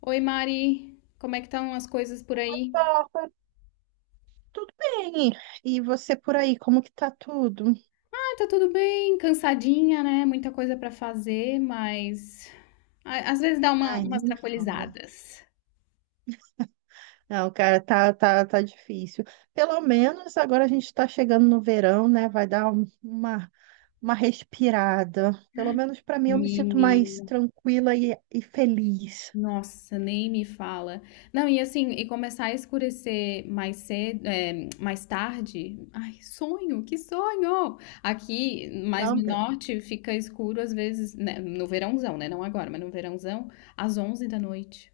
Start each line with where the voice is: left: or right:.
left: Oi, Mari. Como é que estão as coisas por aí?
right: Rafa, tudo bem? E você por aí, como que tá tudo?
left: Ah, tá tudo bem, cansadinha, né? Muita coisa pra fazer, mas às vezes dá
right: Ai, nem
left: umas
right: me fala.
left: trapolizadas.
right: Não, cara, tá difícil. Pelo menos agora a gente tá chegando no verão, né? Vai dar um- uma respirada. Pelo menos pra mim eu me sinto mais
left: Menina,
right: tranquila e feliz.
left: nossa, nem me fala. Não, e assim, e começar a escurecer mais cedo, mais tarde. Ai, sonho, que sonho! Aqui, mais
right: Não,
left: no norte, fica escuro às vezes, né? No verãozão, né? Não agora, mas no verãozão, às 11 da noite.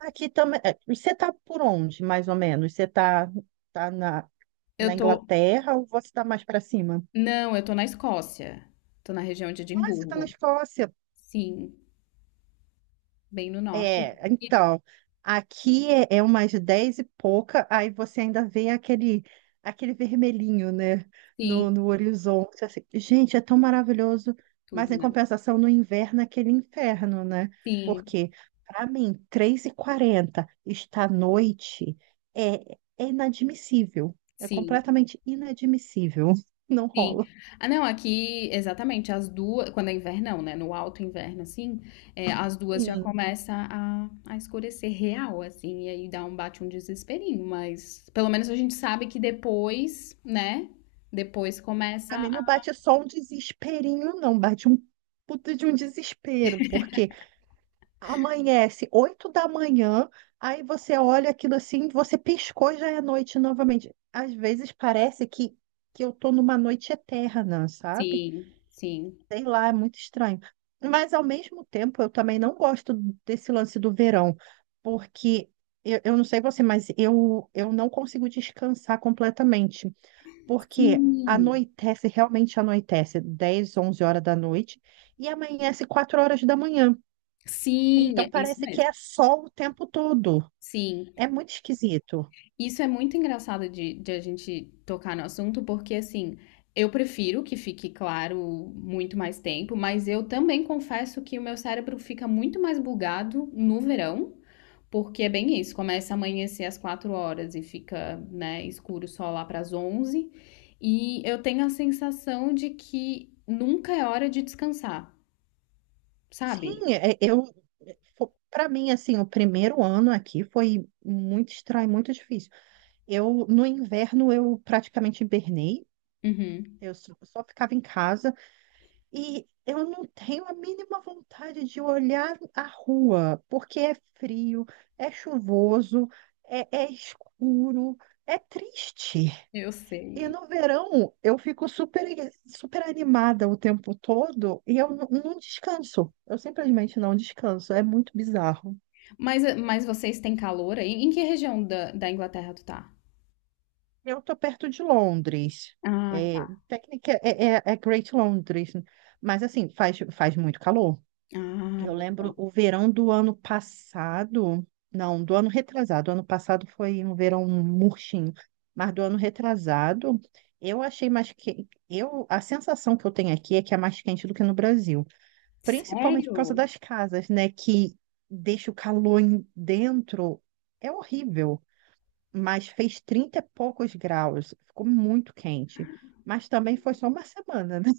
right: aqui também. Você tá por onde, mais ou menos? Você tá, tá na,
left: Eu
right: na
left: tô
right: Inglaterra ou você tá mais pra cima?
left: Não, eu tô na Escócia. Tô na região de
right: Ah, você tá na
left: Edimburgo.
right: Escócia.
left: Sim, bem no norte.
right: É, então, aqui é umas 10 e pouca, aí você ainda vê aquele, aquele vermelhinho, né,
left: Sim,
right: no horizonte, assim. Gente, é tão maravilhoso, mas
left: tudo,
right: em
left: né?
right: compensação, no inverno, é aquele inferno, né?
left: Sim,
right: Porque, para mim, 3h40 está à noite é inadmissível, é
left: sim,
right: completamente inadmissível, não
left: sim.
right: rola.
left: Ah, não, aqui, exatamente, as duas, quando é invernão, né? No alto inverno, assim, as duas já
right: Sim,
left: a escurecer real, assim, e aí dá um bate um desesperinho, mas pelo menos a gente sabe que depois, né? Depois começa
right: pra mim não
left: a.
right: bate só um desesperinho, não, bate um puta de um desespero, porque amanhece 8 da manhã, aí você olha aquilo assim, você piscou e já é noite novamente. Às vezes parece que eu tô numa noite eterna, sabe?
left: Sim, sim.
right: Sei lá, é muito estranho. Mas ao mesmo tempo, eu também não gosto desse lance do verão, porque eu não sei você, mas eu não consigo descansar completamente, porque
left: Sim,
right: anoitece, realmente anoitece, 10, 11 horas da noite, e amanhece 4 horas da manhã.
left: sim,
right: Então
left: é isso
right: parece que
left: mesmo.
right: é sol o tempo todo.
left: Sim.
right: É muito esquisito.
left: Isso é muito engraçado de a gente tocar no assunto, porque assim, eu prefiro que fique claro muito mais tempo, mas eu também confesso que o meu cérebro fica muito mais bugado no verão, porque é bem isso, começa a amanhecer às 4 horas e fica, né, escuro só lá para as 11 e eu tenho a sensação de que nunca é hora de descansar, sabe?
right: Sim, é- eu para mim assim, o primeiro ano aqui foi muito estranho, muito difícil. Eu no inverno eu praticamente hibernei.
left: Uhum,
right: Eu só ficava em casa e eu não tenho a mínima vontade de olhar a rua, porque é frio, é chuvoso, é escuro, é triste.
left: eu
right: E
left: sei.
right: no verão eu fico super, super animada o tempo todo e eu não descanso. Eu simplesmente não descanso. É muito bizarro.
left: Mas vocês têm calor aí? Em que região da Inglaterra tu tá?
right: Eu tô perto de Londres.
left: Ah,
right: É Great Londres, mas assim, faz muito calor.
left: ah,
right: Eu lembro
left: boa.
right: o verão do ano passado, não, do ano retrasado. O ano passado foi um verão murchinho, mas do ano retrasado eu achei mais que eu a sensação que eu tenho aqui é que é mais quente do que no Brasil. Principalmente por causa
left: Sério?
right: das casas, né? Que deixa o calor dentro. É horrível. Mas fez 30 e poucos graus. Ficou muito quente. Mas também foi só uma semana, né?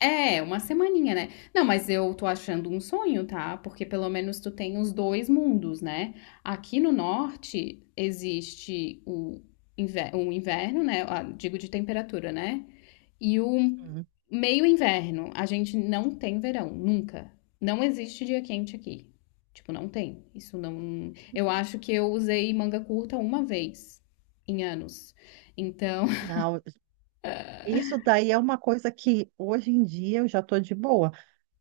left: É, uma semaninha, né? Não, mas eu tô achando um sonho, tá? Porque pelo menos tu tem os dois mundos, né? Aqui no norte existe o inverno, né? Ah, digo de temperatura, né? E o
right: Hum.
left: meio inverno. A gente não tem verão, nunca. Não existe dia quente aqui. Tipo, não tem. Isso não. Eu acho que eu usei manga curta uma vez em anos. Então,
right: Não, isso daí é uma coisa que hoje em dia eu já tô de boa.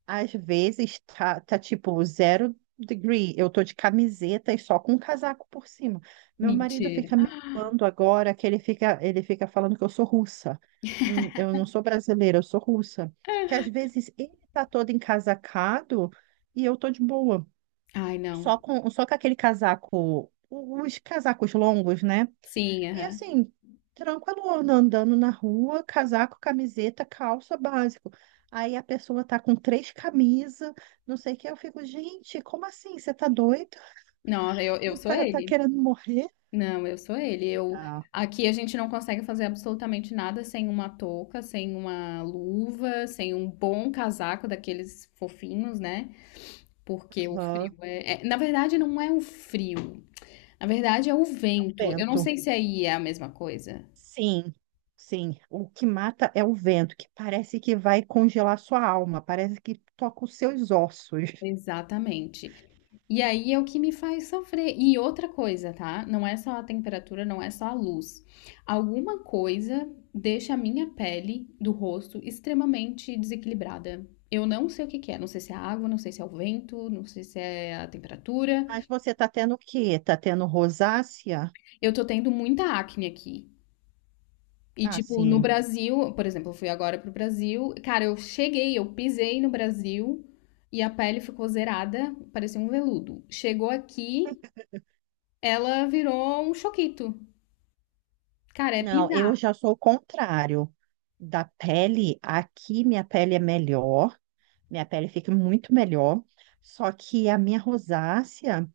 right: Às vezes tá tipo zero degree. Eu tô de camiseta e só com um casaco por cima. Meu marido
left: mentira.
right: fica me zoando agora que ele fica falando que eu sou russa. Eu não sou brasileira, eu sou russa. Que às vezes ele tá todo encasacado e eu tô de boa.
left: Ai, não.
right: Só com aquele casaco, os casacos longos, né?
left: Sim,
right: E
left: aham.
right: assim, tranquilona, andando na rua, casaco, camiseta, calça, básico. Aí a pessoa tá com três camisas, não sei o que. Eu fico, gente, como assim? Você tá doido?
left: Não, eu sou
right: Tá
left: ele.
right: querendo morrer?
left: Não, eu sou ele. Eu,
right: Ah,
left: aqui a gente não consegue fazer absolutamente nada sem uma touca, sem uma luva, sem um bom casaco daqueles fofinhos, né? Porque o frio
right: aham,
left: na verdade, não é o frio. Na verdade, é o
right: é o
left: vento. Eu não
right: vento.
left: sei se aí é a mesma coisa.
right: Sim, sim. O que mata é o vento, que parece que vai congelar sua alma, parece que toca os seus ossos.
left: Exatamente. E aí é o que me faz sofrer. E outra coisa, tá? Não é só a temperatura, não é só a luz. Alguma coisa deixa a minha pele do rosto extremamente desequilibrada. Eu não sei o que que é, não sei se é a água, não sei se é o vento, não sei se é a temperatura.
right: Mas você tá tendo o quê? Tá tendo rosácea?
left: Eu tô tendo muita acne aqui. E
right: Ah,
left: tipo, no
right: sim.
left: Brasil, por exemplo, eu fui agora pro Brasil, cara, eu cheguei, eu pisei no Brasil e a pele ficou zerada, parecia um veludo. Chegou aqui, ela virou um choquito. Cara, é
right: Não, eu
left: pisar.
right: já sou o contrário da pele. Aqui minha pele é melhor, minha pele fica muito melhor. Só que a minha rosácea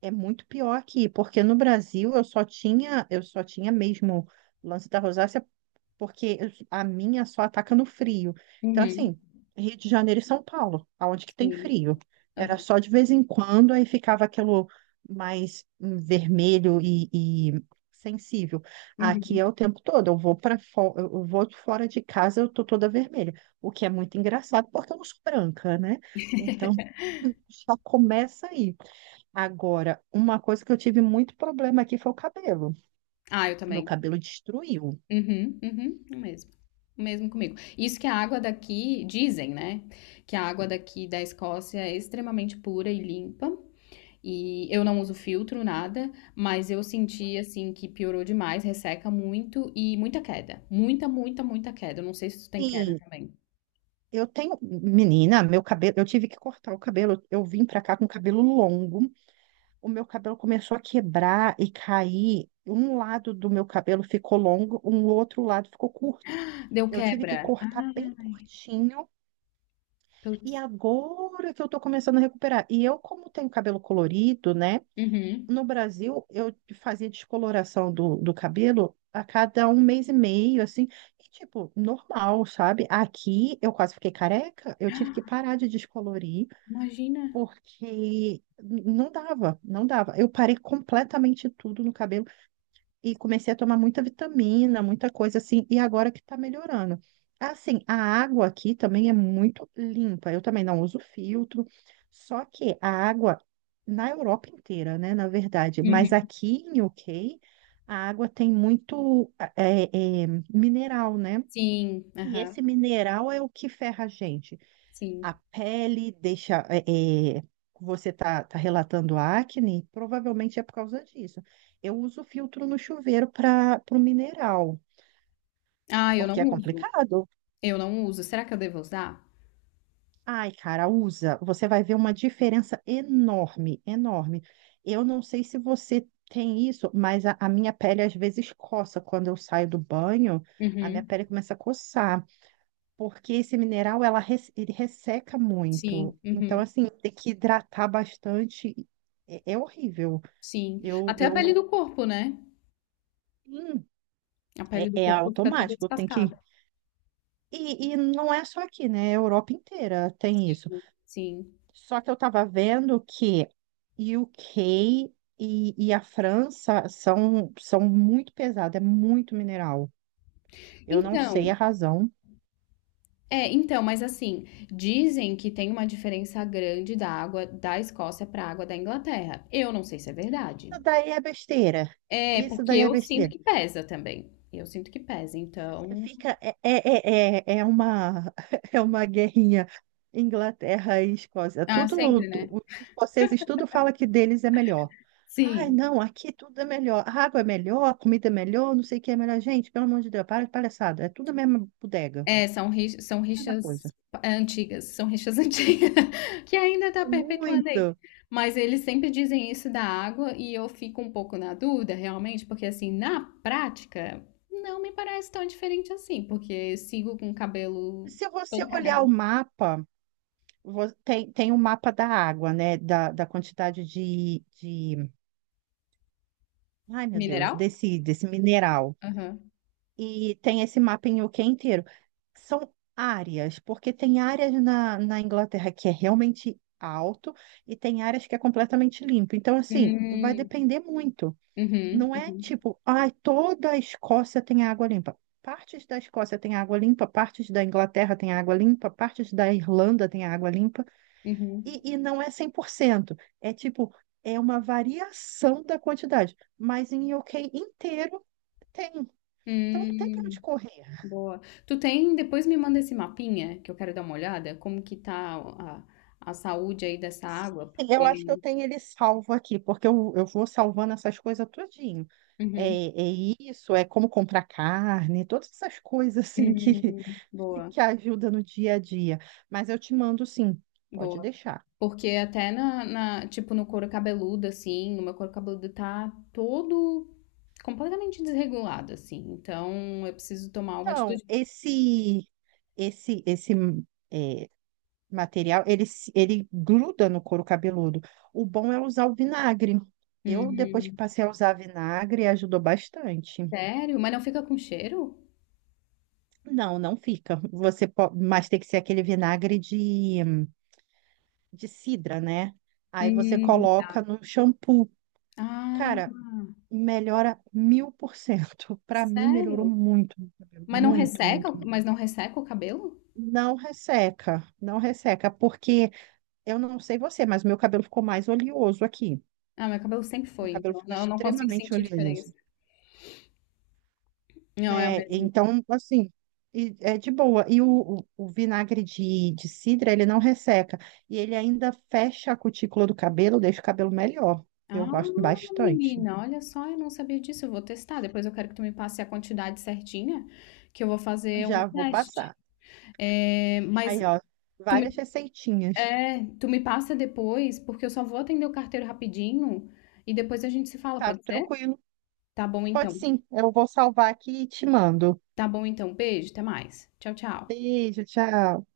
right: é muito pior aqui, porque no Brasil eu só tinha mesmo o lance da rosácea porque a minha só ataca no frio. Então,
left: Uhum,
right: assim, Rio de Janeiro e São Paulo, aonde que tem
left: sim.
right: frio. Era
left: Aham,
right: só de vez em quando, aí ficava aquilo mais vermelho e sensível. Aqui
left: uhum.
right: é o tempo todo, eu vou para fora, eu vou fora de casa, eu tô toda vermelha, o que é muito engraçado porque eu não sou branca, né? Então, só começa aí. Agora, uma coisa que eu tive muito problema aqui foi o cabelo.
left: Ah, eu
right: Meu
left: também.
right: cabelo destruiu.
left: Uhum, uhum, o mesmo. O mesmo comigo. Isso que a água daqui, dizem, né? Que a água daqui da Escócia é extremamente pura e limpa. E eu não uso filtro, nada, mas eu senti assim que piorou demais, resseca muito e muita queda. Muita, muita, muita queda. Eu não sei se tu tem queda
right: Sim,
left: também.
right: eu tenho, menina, meu cabelo, eu tive que cortar o cabelo. Eu vim pra cá com cabelo longo. O meu cabelo começou a quebrar e cair. Um lado do meu cabelo ficou longo, um outro lado ficou curto.
left: Deu
right: Eu tive que
left: quebra.
right: cortar bem
left: Ai,
right: curtinho e
left: putz.
right: agora que eu tô começando a recuperar. E eu, como tenho cabelo colorido, né?
left: Uhum.
right: No Brasil, eu fazia descoloração do cabelo a cada um mês e meio, assim, e, tipo, normal, sabe? Aqui eu quase fiquei careca, eu tive que parar de descolorir,
left: Imagina.
right: porque não dava. Eu parei completamente tudo no cabelo e comecei a tomar muita vitamina, muita coisa assim, e agora que tá melhorando. Assim, a água aqui também é muito limpa, eu também não uso filtro, só que a água na Europa inteira, né, na verdade, mas
left: Uhum.
right: aqui em UK, a água tem muito mineral, né?
left: Sim,
right: E
left: aham,
right: esse mineral é o que ferra a gente. A
left: sim.
right: pele deixa. É, você tá relatando acne, provavelmente é por causa disso. Eu uso filtro no chuveiro para o mineral,
left: Ah, eu não
right: porque é
left: uso.
right: complicado.
left: Eu não uso. Será que eu devo usar?
right: Ai, cara, usa. Você vai ver uma diferença enorme, enorme. Eu não sei se você tem isso, mas a minha pele às vezes coça. Quando eu saio do banho, a minha
left: Uhum.
right: pele começa a coçar, porque esse mineral ele resseca
left: Sim,
right: muito. Então,
left: uhum.
right: assim, tem que hidratar bastante. É horrível.
left: Sim.
right: Eu,
left: Até a
right: eu,
left: pele do corpo, né?
right: hum,
left: A pele do
right: é
left: corpo fica toda
right: automático. Tem que.
left: descascada.
right: E não é só aqui, né? A Europa inteira tem isso.
left: Sim.
right: Só que eu estava vendo que UK e a França são muito pesados, é muito mineral. Eu não sei a
left: Então,
right: razão.
left: é, então, mas assim, dizem que tem uma diferença grande da água da Escócia para a água da Inglaterra. Eu não sei se é verdade.
right: Isso daí é besteira.
left: É,
right: Isso
left: porque
right: daí é
left: eu sinto
right: besteira.
left: que pesa também. Eu sinto que pesa, então.
right: Fica, é uma guerrinha Inglaterra e Escócia.
left: Ah,
right: Tudo,
left: sempre, né?
right: os escoceses tudo fala que deles é melhor. Ai,
left: Sim.
right: não, aqui tudo é melhor. A água é melhor, a comida é melhor, não sei o que é melhor. Gente, pelo amor de Deus, para de palhaçada. É tudo a mesma bodega,
left: São
right: mesma coisa.
left: rixas é, antigas, são rixas antigas, que ainda está
right: É
left: perpetuando
right: muito.
left: aí. Mas eles sempre dizem isso da água e eu fico um pouco na dúvida, realmente, porque assim, na prática, não me parece tão diferente assim, porque eu sigo com o cabelo
right: Se você
left: todo
right: olhar o
left: cagado.
right: mapa, tem o mapa da água, né? Da quantidade ai meu Deus,
left: Mineral?
right: desse mineral.
left: Aham.
right: E tem esse mapa em UK inteiro. São áreas, porque tem áreas na Inglaterra que é realmente alto e tem áreas que é completamente limpo. Então, assim, vai
left: Hum,
right: depender muito.
left: uhum,
right: Não é
left: uhum,
right: tipo, ai, toda a Escócia tem água limpa. Partes da Escócia tem água limpa, partes da Inglaterra tem água limpa, partes da Irlanda tem água limpa,
left: uhum.
right: e não é 100%. É tipo, é uma variação da quantidade, mas em UK inteiro tem. Então não tem para onde
left: Hum,
right: correr.
left: boa. Tu tem, depois me manda esse mapinha, que eu quero dar uma olhada, como que tá a saúde aí dessa
right: Sim,
left: água,
right: sim, eu acho que eu
left: porque
right: tenho ele salvo aqui, porque eu vou salvando essas coisas tudinho. É,
left: uhum.
right: é isso, é como comprar carne, todas essas coisas assim que,
left: Boa,
right: que ajuda no dia a dia. Mas eu te mando sim, pode
left: boa.
right: deixar.
left: Porque até tipo, no couro cabeludo, assim, o meu couro cabeludo tá todo completamente desregulado, assim. Então eu preciso tomar uma atitude.
right: Então, esse esse é, material, ele, ele gruda no couro cabeludo. O bom é usar o vinagre. Eu, depois que
left: Hum,
right: passei a usar vinagre, ajudou bastante.
left: sério? Mas não fica com cheiro?
right: Não, não fica. Você pode, mas tem que ser aquele vinagre de cidra, né? Aí você
left: Hum,
right: coloca no shampoo.
left: ah,
right: Cara, melhora 1000%. Pra mim, melhorou
left: sério?
right: muito, meu cabelo,
left: Mas não
right: muito,
left: resseca,
right: muito, muito.
left: o cabelo?
right: Não resseca, não resseca, porque eu não sei você, mas meu cabelo ficou mais oleoso aqui.
left: Ah, meu cabelo sempre
right: Meu
left: foi,
right: cabelo
left: então
right: ficou
left: eu não consigo
right: extremamente
left: sentir
right: oleoso.
left: diferença. Não é o
right: É,
left: mesmo.
right: então, assim, é de boa. E o vinagre de cidra, ele não resseca. E ele ainda fecha a cutícula do cabelo, deixa o cabelo melhor.
left: Ah,
right: Eu gosto bastante.
left: menina, olha só, eu não sabia disso. Eu vou testar. Depois eu quero que tu me passe a quantidade certinha, que eu vou fazer um
right: Já vou
left: teste.
right: passar.
left: É, mas
right: Aí, ó,
left: tu me,
right: várias receitinhas.
left: é, tu me passa depois, porque eu só vou atender o carteiro rapidinho e depois a gente se fala,
right: Tá
left: pode ser?
right: tranquilo.
left: Tá bom
right: Pode
left: então.
right: sim, eu vou salvar aqui e te mando.
left: Tá bom então. Beijo, até mais. Tchau, tchau.
right: Beijo, tchau.